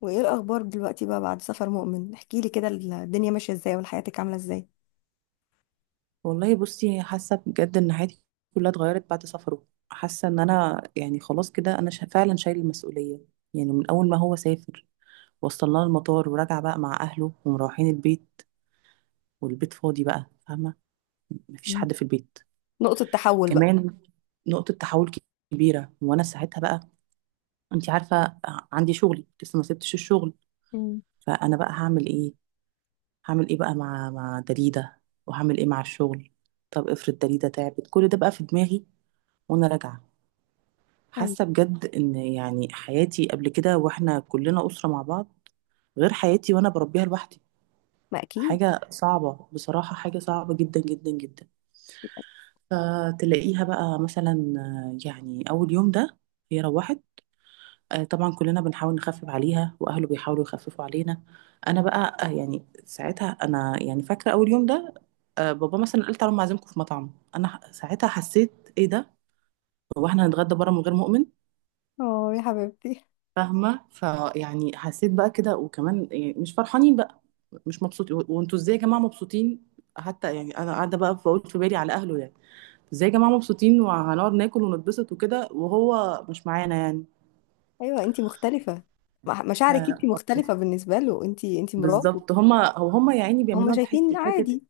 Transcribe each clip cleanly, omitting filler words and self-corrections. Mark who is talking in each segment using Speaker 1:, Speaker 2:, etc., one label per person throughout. Speaker 1: وايه الاخبار دلوقتي بقى بعد سفر مؤمن؟ احكي لي كده الدنيا ماشيه ازاي وحياتك عامله ازاي؟
Speaker 2: والله بصي، حاسه بجد ان حياتي كلها اتغيرت بعد سفره. حاسه ان انا يعني خلاص كده انا فعلا شايل المسؤوليه. يعني من اول ما هو سافر، وصلنا المطار ورجع بقى مع اهله ومروحين البيت، والبيت فاضي بقى، فاهمه؟ مفيش
Speaker 1: مم.
Speaker 2: حد في البيت
Speaker 1: نقطه تحول بقى.
Speaker 2: كمان. نقطه تحول كبيره، وانا ساعتها بقى، انت عارفه، عندي شغلي لسه ما سبتش الشغل.
Speaker 1: مم.
Speaker 2: فانا بقى هعمل ايه؟ هعمل ايه بقى مع دليده، وهعمل ايه مع الشغل؟ طب افرض دليده تعبت؟ كل ده بقى في دماغي وانا راجعه.
Speaker 1: أيوة.
Speaker 2: حاسه بجد ان يعني حياتي قبل كده، واحنا كلنا اسره مع بعض، غير حياتي وانا بربيها لوحدي.
Speaker 1: ما اكيد.
Speaker 2: حاجه صعبه بصراحه، حاجه صعبه جدا جدا جدا. فتلاقيها بقى مثلا، يعني اول يوم ده هي روحت. طبعا كلنا بنحاول نخفف عليها، واهله بيحاولوا يخففوا علينا. انا بقى يعني ساعتها انا يعني فاكره اول يوم ده. بابا مثلا قال تعالوا، أنا عازمكم في مطعم. انا ساعتها حسيت ايه ده، هو احنا هنتغدى بره من غير مؤمن؟
Speaker 1: اه يا حبيبتي.
Speaker 2: فاهمه؟ فيعني حسيت بقى كده، وكمان يعني مش فرحانين بقى، مش مبسوطين. و- وانتوا ازاي يا جماعه مبسوطين؟ حتى يعني انا قاعده بقى بقول في بالي على اهله، يعني ازاي يا جماعه مبسوطين وهنقعد ناكل ونتبسط وكده وهو مش معانا يعني؟
Speaker 1: ايوه انتي مختلفه، مشاعرك انتي
Speaker 2: ف-
Speaker 1: مختلفه بالنسبه له، انتي مراته.
Speaker 2: بالظبط هما، هما يا عيني
Speaker 1: هم
Speaker 2: بيعملوها بحس
Speaker 1: شايفين
Speaker 2: حته.
Speaker 1: عادي.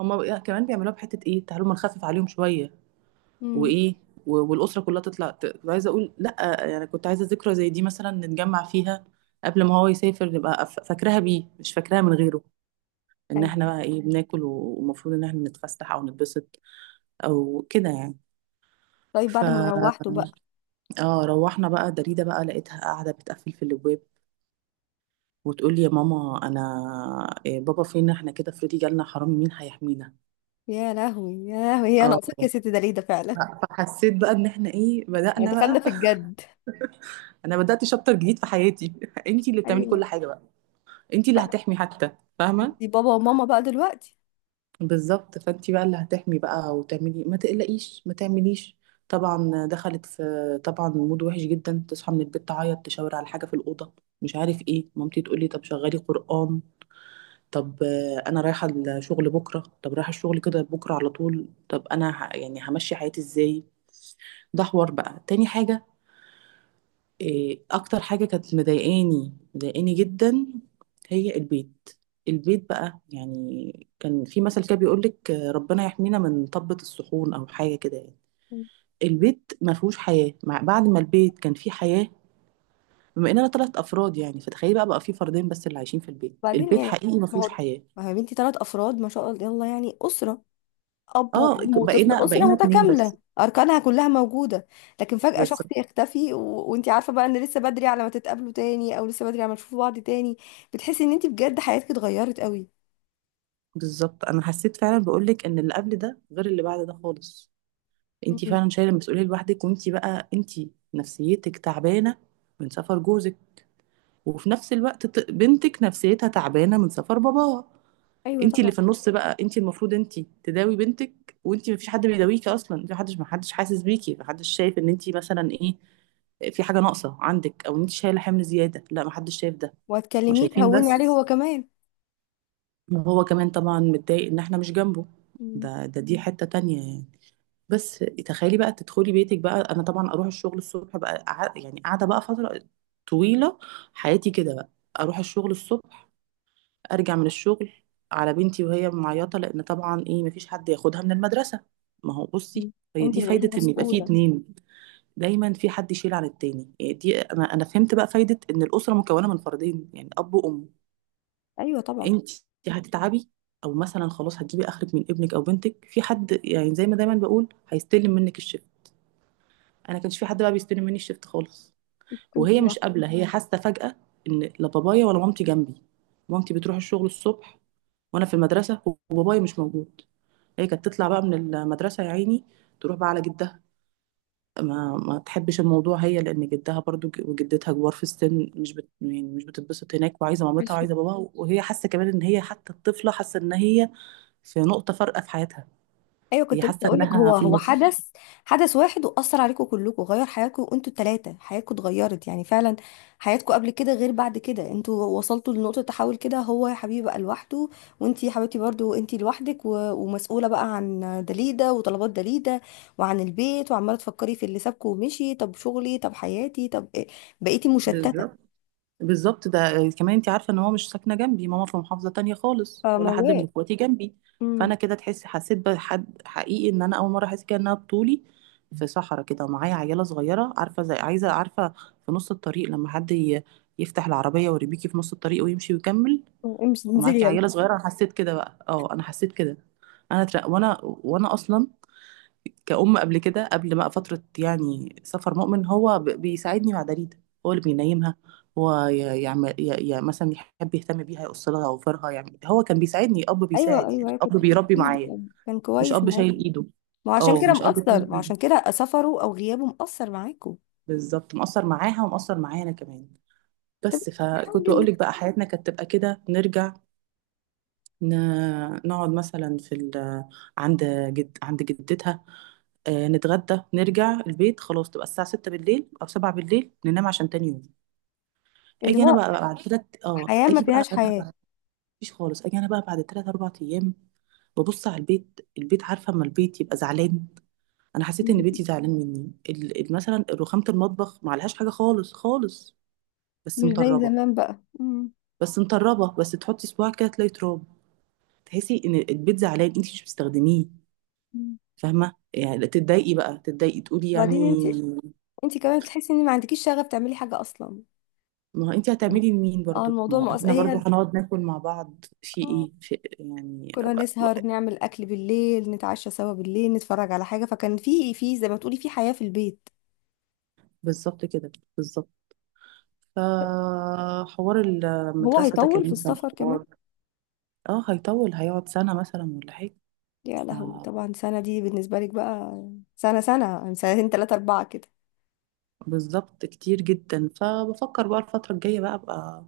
Speaker 2: كمان بيعملوها بحته ايه، تعالوا ما نخفف عليهم شويه.
Speaker 1: امم.
Speaker 2: وايه، والاسره كلها تطلع. كنت عايزه اقول لا يعني، كنت عايزه ذكرى زي دي مثلا نتجمع فيها قبل ما هو يسافر، نبقى فاكراها بيه، مش فاكراها من غيره. ان
Speaker 1: أيوة.
Speaker 2: احنا بقى ايه، بناكل، ومفروض ان احنا نتفسح او نتبسط او كده يعني.
Speaker 1: طيب
Speaker 2: ف
Speaker 1: بعد ما روحتوا بقى؟
Speaker 2: اه روحنا بقى، دريدة بقى لقيتها قاعدة بتقفل في الابواب وتقول لي يا ماما، انا إيه، بابا فين، احنا كده افرضي جالنا حرامي مين هيحمينا؟
Speaker 1: يا لهوي يا لهوي، هي
Speaker 2: اه.
Speaker 1: ناقصاك يا ستي؟ ده ليه ده فعلا؟
Speaker 2: ف- فحسيت بقى ان احنا ايه،
Speaker 1: يعني
Speaker 2: بدأنا
Speaker 1: دخلنا
Speaker 2: بقى.
Speaker 1: في الجد.
Speaker 2: انا بدأت شابتر جديد في حياتي. انتي اللي بتعملي
Speaker 1: ايوه.
Speaker 2: كل حاجة بقى، انتي اللي هتحمي حتى، فاهمة؟
Speaker 1: دي بابا وماما بقى دلوقتي.
Speaker 2: بالظبط. فانت بقى اللي هتحمي بقى وتعملي، ما تقلقيش، ما تعمليش. طبعا دخلت في طبعا مود وحش جدا، تصحى من البيت تعيط، تشاور على حاجه في الاوضه مش عارف ايه. مامتي تقول لي طب شغلي قران. طب انا رايحه الشغل بكره، طب رايحه الشغل كده بكره على طول؟ طب انا يعني همشي حياتي ازاي؟ ده حوار بقى. تاني حاجه، إيه اكتر حاجه كانت مضايقاني، مضايقاني جدا، هي البيت. البيت بقى يعني، كان في مثل كده بيقولك ربنا يحمينا من طبة الصحون او حاجه كده يعني. البيت ما فيهوش حياه، مع بعد ما البيت كان فيه حياه، بما اننا ثلاث افراد يعني. فتخيلي بقى، بقى في فردين بس اللي عايشين في البيت،
Speaker 1: بعدين
Speaker 2: البيت
Speaker 1: يعني،
Speaker 2: حقيقي ما
Speaker 1: ما
Speaker 2: فيهوش
Speaker 1: هو
Speaker 2: حياه.
Speaker 1: ما هو يا بنتي، 3 افراد ما شاء الله، يلا يعني اسره. اب
Speaker 2: اه،
Speaker 1: وام وطفل،
Speaker 2: بقينا
Speaker 1: اسره
Speaker 2: بقينا اتنين بس.
Speaker 1: متكامله اركانها كلها موجوده. لكن فجاه شخص
Speaker 2: بالظبط.
Speaker 1: يختفي وانت عارفه بقى ان لسه بدري على ما تتقابلوا تاني، او لسه بدري على ما تشوفوا بعض تاني. بتحسي ان انت بجد حياتك اتغيرت قوي.
Speaker 2: بالظبط، انا حسيت فعلا بقولك ان اللي قبل ده غير اللي بعد ده خالص. انت
Speaker 1: مم.
Speaker 2: فعلا شايله المسؤوليه لوحدك، وانت بقى انت نفسيتك تعبانه من سفر جوزك، وفي نفس الوقت، بنتك نفسيتها تعبانه من سفر باباها.
Speaker 1: ايوه
Speaker 2: انت اللي
Speaker 1: طبعا.
Speaker 2: في النص بقى، انت المفروض انت تداوي بنتك، وانت مفيش حد بيداويكي اصلا. انت محدش حاسس بيكي، محدش شايف ان انت مثلا ايه، في حاجه ناقصه عندك او انت شايله حمل زياده، لا، محدش شايف ده. ما
Speaker 1: وهتكلميه
Speaker 2: شايفين
Speaker 1: تهوني عليه
Speaker 2: بس.
Speaker 1: هو كمان.
Speaker 2: وهو كمان طبعا متضايق ان احنا مش جنبه.
Speaker 1: مم.
Speaker 2: ده ده دي حته تانية يعني. بس تخيلي بقى تدخلي بيتك بقى، انا طبعا اروح الشغل الصبح بقى، يعني قاعده بقى فتره طويله حياتي كده بقى. اروح الشغل الصبح، ارجع من الشغل على بنتي وهي معيطه، لان طبعا ايه، مفيش حد ياخدها من المدرسه. ما هو بصي، هي
Speaker 1: انت
Speaker 2: دي
Speaker 1: اللي بقيتي
Speaker 2: فايده ان يبقى في
Speaker 1: مسؤوله.
Speaker 2: اتنين، دايما في حد يشيل عن التاني يعني. دي انا فهمت بقى فايده ان الاسره مكونه من فردين يعني، اب وام.
Speaker 1: ايوه طبعا.
Speaker 2: انت هتتعبي، او مثلا خلاص هتجيبي اخرك من ابنك او بنتك، في حد يعني زي ما دايما بقول هيستلم منك الشغل. انا كانش في حد بقى بيستلم مني الشفت خالص.
Speaker 1: كنت
Speaker 2: وهي مش
Speaker 1: لوحدك.
Speaker 2: قابله، هي حاسه فجاه ان لا بابايا ولا مامتي جنبي. مامتي بتروح الشغل الصبح وانا في المدرسه، وبابايا مش موجود. هي كانت تطلع بقى من المدرسه يا عيني، تروح بقى على جدها. ما تحبش الموضوع هي، لان جدها برضو، ج- وجدتها كبار في السن. مش يعني مش بتتبسط هناك، وعايزه مامتها وعايزه باباها. وهي حاسه كمان ان هي، حتى الطفله حاسه ان هي في نقطه فارقه في حياتها.
Speaker 1: ايوه.
Speaker 2: هي
Speaker 1: كنت لسه
Speaker 2: حاسه
Speaker 1: اقول لك،
Speaker 2: انها
Speaker 1: هو
Speaker 2: في
Speaker 1: هو
Speaker 2: النص.
Speaker 1: حدث واحد، واثر عليكم كلكم، غير حياتكم انتوا الثلاثه، حياتكم اتغيرت يعني فعلا. حياتكم قبل كده غير بعد كده. انتوا وصلتوا لنقطه تحول كده. هو يا حبيبي بقى لوحده، وانتي يا حبيبتي برضو انتي لوحدك ومسؤوله بقى عن دليده وطلبات دليده وعن البيت، وعماله تفكري في اللي سابكم ومشي. طب شغلي، طب حياتي، طب إيه؟ بقيتي مشتته.
Speaker 2: بالظبط. بالظبط، ده كمان انت عارفه ان هو مش ساكنه جنبي، ماما في محافظه تانية خالص، ولا حد من
Speaker 1: فموال.
Speaker 2: اخواتي جنبي.
Speaker 1: امم.
Speaker 2: فانا كده تحس، حسيت بحد حقيقي ان انا اول مره احس كده انها بطولي، في صحراء كده ومعايا عياله صغيره. عارفه زي عايزه، عارفه في نص الطريق لما حد يفتح العربيه ويربيكي في نص الطريق ويمشي ويكمل
Speaker 1: امشي انزلي
Speaker 2: ومعاكي
Speaker 1: يلا.
Speaker 2: عياله صغيره. انا حسيت كده بقى، اه، انا حسيت كده. انا تر... وانا، اصلا كأم قبل كده، قبل بقى فترة يعني سفر مؤمن، هو بيساعدني مع دليدا. هو اللي بينيمها، هو يعمل، مثلا يحب يهتم بيها، يقص لها أوفرها. يعني هو كان بيساعدني، أب
Speaker 1: ايوه
Speaker 2: بيساعد
Speaker 1: ايوه
Speaker 2: يعني،
Speaker 1: أيوة،
Speaker 2: أب
Speaker 1: كنت في
Speaker 2: بيربي
Speaker 1: حديد.
Speaker 2: معايا،
Speaker 1: كان
Speaker 2: مش
Speaker 1: كويس
Speaker 2: أب شايل
Speaker 1: معاكم.
Speaker 2: إيده.
Speaker 1: ما هو عشان
Speaker 2: اه،
Speaker 1: كده
Speaker 2: مش أب
Speaker 1: مأثر،
Speaker 2: شايل
Speaker 1: ما هو
Speaker 2: إيده،
Speaker 1: عشان كده سفره أو غيابه مأثر معاكوا.
Speaker 2: بالظبط. مقصر معاها ومقصر معايا أنا كمان.
Speaker 1: طب
Speaker 2: بس فكنت بقول
Speaker 1: حاولي.
Speaker 2: لك بقى، حياتنا كانت تبقى كده، نرجع نقعد مثلا في عند عند جدتها، نتغدى، نرجع البيت خلاص، تبقى الساعة 6 بالليل أو 7 بالليل، ننام عشان تاني يوم.
Speaker 1: اللي
Speaker 2: أجي أنا
Speaker 1: هو
Speaker 2: بقى بعد تلات، اه،
Speaker 1: حياة ما
Speaker 2: أجي بقى
Speaker 1: فيهاش حياة.
Speaker 2: أنا، مفيش خالص. أجي أنا بقى بعد تلات أربع أيام، ببص على البيت. البيت عارفة أما البيت يبقى زعلان؟ أنا حسيت إن
Speaker 1: مم.
Speaker 2: بيتي زعلان مني. مثلا رخامة المطبخ ما عليهاش حاجة خالص خالص، بس
Speaker 1: مش زي
Speaker 2: مطربة.
Speaker 1: زمان بقى. مم.
Speaker 2: بس مطربة، بس تحطي صباعك كده تلاقي تراب. تحسي إن البيت زعلان، أنت مش بتستخدميه،
Speaker 1: مم.
Speaker 2: فاهمه؟ يعني تتضايقي بقى، تتضايقي تقولي يعني.
Speaker 1: وبعدين انت كمان بتحسي ان ما عندكيش شغف تعملي حاجة أصلا.
Speaker 2: ما هو انت هتعملي لمين
Speaker 1: اه
Speaker 2: برضو؟ ما
Speaker 1: الموضوع
Speaker 2: هو
Speaker 1: مؤثر
Speaker 2: احنا برضو
Speaker 1: هي.
Speaker 2: هنقعد ناكل مع بعض في
Speaker 1: اه
Speaker 2: ايه، في يعني،
Speaker 1: كنا نسهر نعمل أكل بالليل، نتعشى سوا بالليل، نتفرج على حاجة، فكان في زي ما تقولي في حياة في البيت.
Speaker 2: بالظبط كده، بالظبط. فحوار
Speaker 1: هو
Speaker 2: المدرسة ده
Speaker 1: هيطول في
Speaker 2: كمان كان
Speaker 1: السفر كمان؟
Speaker 2: حوار. اه، هيطول، هيقعد سنة مثلا ولا حاجة.
Speaker 1: يا
Speaker 2: ف-
Speaker 1: لهوي، طبعا سنة دي بالنسبة لك بقى. سنة سنة يعني سنتين تلاتة أربعة كده.
Speaker 2: بالظبط، كتير جدا. فبفكر بقى الفترة الجاية بقى ابقى،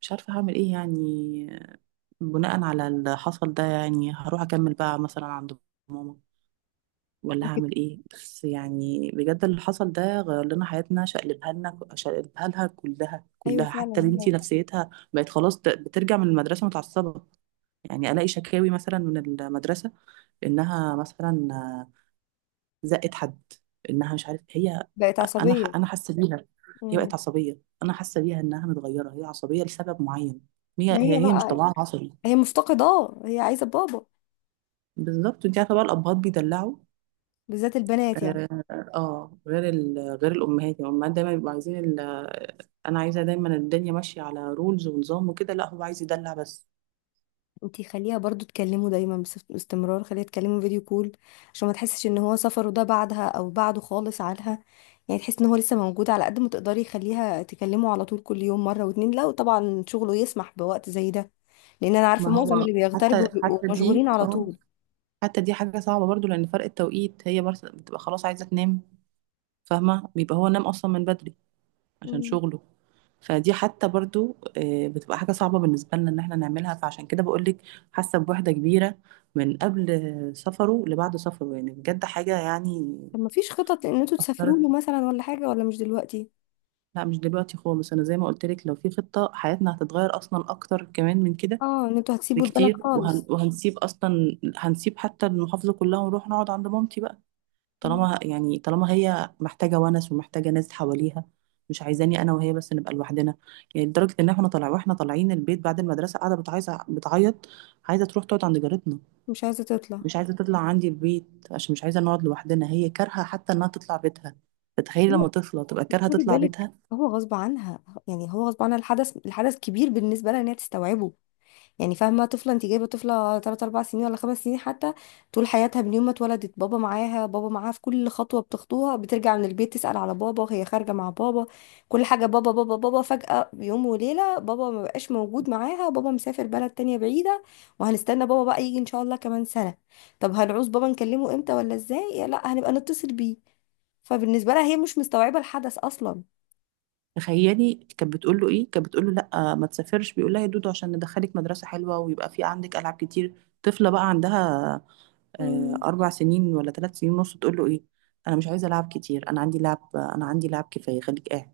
Speaker 2: مش عارفة هعمل ايه يعني، بناء على اللي حصل ده. يعني هروح اكمل بقى مثلا عند ماما، ولا هعمل ايه؟ بس يعني بجد اللي حصل ده غير لنا حياتنا، شقلبها لنا، شقلبها لها كلها
Speaker 1: ايوه
Speaker 2: كلها،
Speaker 1: فعلا
Speaker 2: حتى بنتي
Speaker 1: هي
Speaker 2: نفسيتها بقت خلاص. بترجع من المدرسة متعصبة، يعني الاقي شكاوي مثلا من المدرسة انها مثلا زقت حد، انها مش عارف هي.
Speaker 1: بقت عصبيه.
Speaker 2: انا حاسة بيها، هي
Speaker 1: امم.
Speaker 2: بقت عصبية. انا حاسة بيها انها متغيرة، هي عصبية لسبب معين. هي
Speaker 1: ما
Speaker 2: هي
Speaker 1: هي
Speaker 2: هي مش
Speaker 1: بقى
Speaker 2: طبعها عصبي.
Speaker 1: هي مفتقده. اه هي عايزه بابا.
Speaker 2: بالظبط، انت عارفة بقى الابهات بيدلعوا.
Speaker 1: بالذات البنات يعني.
Speaker 2: اه، غير غير الامهات يعني. الامهات دايما بيبقوا عايزين انا عايزه دايما الدنيا ماشيه على رولز ونظام وكده، لا هو عايز يدلع بس.
Speaker 1: انتي خليها برضو تكلمه دايما، باستمرار خليها تكلمه فيديو كول، عشان ما تحسش ان هو سفره ده بعدها او بعده خالص عنها. يعني تحس ان هو لسه موجود. على قد ما تقدري خليها تكلمه على طول، كل يوم مره واتنين، لو طبعا شغله يسمح بوقت زي ده، لان انا عارفه
Speaker 2: ما
Speaker 1: معظم
Speaker 2: هو،
Speaker 1: اللي
Speaker 2: حتى
Speaker 1: بيغتربوا بيبقوا
Speaker 2: حتى دي
Speaker 1: مشغولين على
Speaker 2: اه
Speaker 1: طول.
Speaker 2: حتى دي حاجه صعبه برضو، لان فرق التوقيت، هي برضه بتبقى خلاص عايزه تنام، فاهمه؟ بيبقى هو نام اصلا من بدري عشان
Speaker 1: امم.
Speaker 2: شغله. فدي حتى برضو بتبقى حاجه صعبه بالنسبه لنا ان احنا نعملها. فعشان كده بقول لك، حاسه بوحده كبيره من قبل سفره لبعد سفره. يعني بجد حاجه يعني،
Speaker 1: طب ما فيش خطط ان انتوا تسافروا له
Speaker 2: اثرت.
Speaker 1: مثلا، ولا حاجه؟ ولا مش دلوقتي.
Speaker 2: لا، مش دلوقتي خالص. انا زي ما قلت لك، لو في خطة، حياتنا هتتغير اصلا اكتر كمان من كده
Speaker 1: اه ان انتوا هتسيبوا البلد
Speaker 2: بكتير.
Speaker 1: خالص.
Speaker 2: وهنسيب اصلا، هنسيب حتى المحافظة كلها ونروح نقعد عند مامتي بقى.
Speaker 1: مم.
Speaker 2: طالما يعني طالما هي محتاجة ونس، ومحتاجة ناس حواليها، مش عايزاني انا وهي بس نبقى لوحدنا. يعني لدرجة ان احنا طالع، واحنا طالعين البيت بعد المدرسة، قاعدة بتعايزة بتعيط، عايزة تروح تقعد عند جارتنا،
Speaker 1: مش عايزة تطلع.
Speaker 2: مش عايزة تطلع عندي البيت، عشان مش عايزة نقعد لوحدنا. هي كارهة حتى انها تطلع بيتها. تتخيل
Speaker 1: هي،
Speaker 2: لما طفلة تبقى كارهة
Speaker 1: خدي
Speaker 2: تطلع
Speaker 1: بالك،
Speaker 2: بيتها؟
Speaker 1: هو غصب عنها، يعني هو غصب عنها الحدث، الحدث كبير بالنسبة لها ان هي تستوعبه. يعني فاهمة؟ طفلة، انت جايبة طفلة 3 4 سنين ولا 5 سنين حتى. طول حياتها من يوم ما اتولدت بابا معاها، بابا معاها في كل خطوة بتخطوها، بترجع من البيت تسأل على بابا، وهي خارجة مع بابا، كل حاجة بابا بابا بابا. فجأة يوم وليلة بابا ما بقاش موجود معاها، بابا مسافر بلد تانية بعيدة، وهنستنى بابا بقى يجي ان شاء الله كمان سنة. طب هنعوز بابا، نكلمه امتى ولا ازاي؟ لا، هنبقى نتصل بيه. فبالنسبة لها هي مش مستوعبة الحدث أصلا.
Speaker 2: تخيلي كانت بتقول له ايه، كانت بتقول له لا ما تسافرش. بيقول لها يا دودو، عشان ندخلك مدرسه حلوه ويبقى في عندك العاب كتير. طفله بقى عندها
Speaker 1: مم.
Speaker 2: اربع سنين ولا ثلاث سنين ونص، تقول له ايه؟ انا مش عايزه العاب كتير، انا عندي لعب، انا عندي لعب كفايه، خليك قاعد.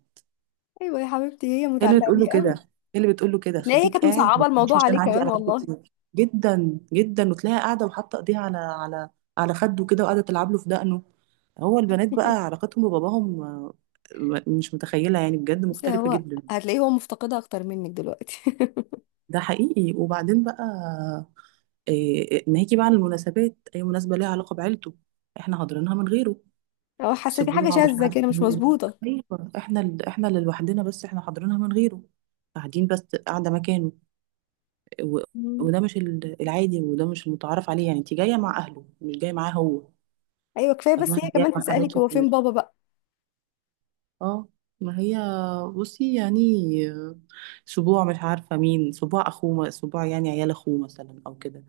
Speaker 1: أيوة يا حبيبتي هي
Speaker 2: هي اللي
Speaker 1: متعلقة
Speaker 2: بتقول
Speaker 1: بيه
Speaker 2: له كده،
Speaker 1: قوي.
Speaker 2: هي اللي بتقول له كده،
Speaker 1: هتلاقي هي
Speaker 2: خليك
Speaker 1: كانت
Speaker 2: قاعد ما
Speaker 1: مصعبة الموضوع
Speaker 2: تمشيش،
Speaker 1: عليه
Speaker 2: انا عندي
Speaker 1: كمان
Speaker 2: العاب
Speaker 1: والله.
Speaker 2: كتير جدا جدا. وتلاقيها قاعده وحاطه ايديها على، على على خده كده وقاعده تلعب له في دقنه. هو البنات بقى علاقتهم بباباهم مش متخيله يعني، بجد
Speaker 1: بس
Speaker 2: مختلفه
Speaker 1: هو
Speaker 2: جدا.
Speaker 1: هتلاقيه هو مفتقدها أكتر منك دلوقتي.
Speaker 2: ده حقيقي. وبعدين بقى، إيه، ناجي بقى على المناسبات، اي مناسبه ليها علاقه بعيلته، احنا حاضرينها من غيره.
Speaker 1: هو حاسة في حاجة
Speaker 2: سبوع مش
Speaker 1: شاذة
Speaker 2: عارف
Speaker 1: كده، مش
Speaker 2: مين،
Speaker 1: مظبوطة.
Speaker 2: ايوه احنا احنا اللي لوحدنا بس، احنا حاضرينها من غيره، قاعدين بس قاعده مكانه. و...
Speaker 1: مم.
Speaker 2: وده مش العادي، وده مش المتعارف عليه. يعني انت جايه مع اهله، مش جايه معاه هو،
Speaker 1: أيوة كفاية
Speaker 2: فاهمه؟
Speaker 1: بس هي
Speaker 2: انت جايه
Speaker 1: كمان
Speaker 2: مع
Speaker 1: تسألك
Speaker 2: حماكي
Speaker 1: هو فين
Speaker 2: وحماتي.
Speaker 1: بابا بقى.
Speaker 2: اه. ما هي بصي يعني، آه، سبوع مش عارفه مين، سبوع اخوه، سبوع يعني عيال اخوه مثلا او كده.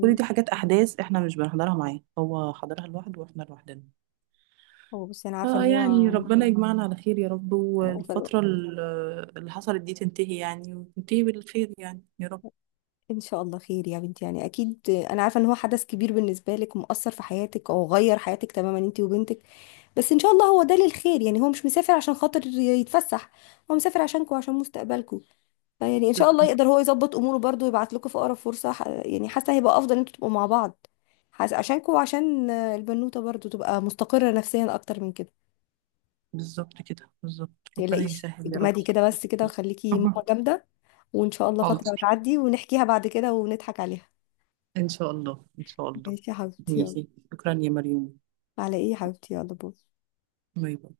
Speaker 2: كل دي حاجات، احداث احنا مش بنحضرها معاه، هو حضرها لوحده واحنا لوحدنا.
Speaker 1: هو بصي،
Speaker 2: اه. يعني ربنا يجمعنا على خير يا رب،
Speaker 1: أنا عارفة إن هو.
Speaker 2: والفترة اللي حصلت دي تنتهي، يعني وتنتهي بالخير يعني يا رب.
Speaker 1: إن شاء الله خير يا بنتي. يعني أكيد أنا عارفة إن هو حدث كبير بالنسبة لك ومؤثر في حياتك، أو غير حياتك تماما أنت وبنتك. بس ان شاء الله هو ده للخير. يعني هو مش مسافر عشان خاطر يتفسح، هو مسافر عشانكم وعشان مستقبلكم. فيعني ان شاء الله
Speaker 2: بالظبط.
Speaker 1: يقدر هو يظبط اموره برضو ويبعت لكم في اقرب فرصة، يعني حاسة هيبقى افضل ان انتوا تبقوا مع بعض. حاسة عشانكم، وعشان البنوتة برضو تبقى مستقرة نفسيا اكتر من كده.
Speaker 2: بالظبط كده، بالظبط، ربنا
Speaker 1: متقلقيش،
Speaker 2: يسهل يا رب.
Speaker 1: اجمدي كده بس كده، وخليكي ماما جامدة. وان شاء الله فترة
Speaker 2: حاضر،
Speaker 1: هتعدي ونحكيها بعد كده ونضحك عليها.
Speaker 2: ان شاء الله ان شاء الله.
Speaker 1: ماشي يا حبيبتي يلا.
Speaker 2: ماشي، شكرا يا مريم.
Speaker 1: على ايه يا حبيبتي؟ يلا باي.
Speaker 2: باي باي.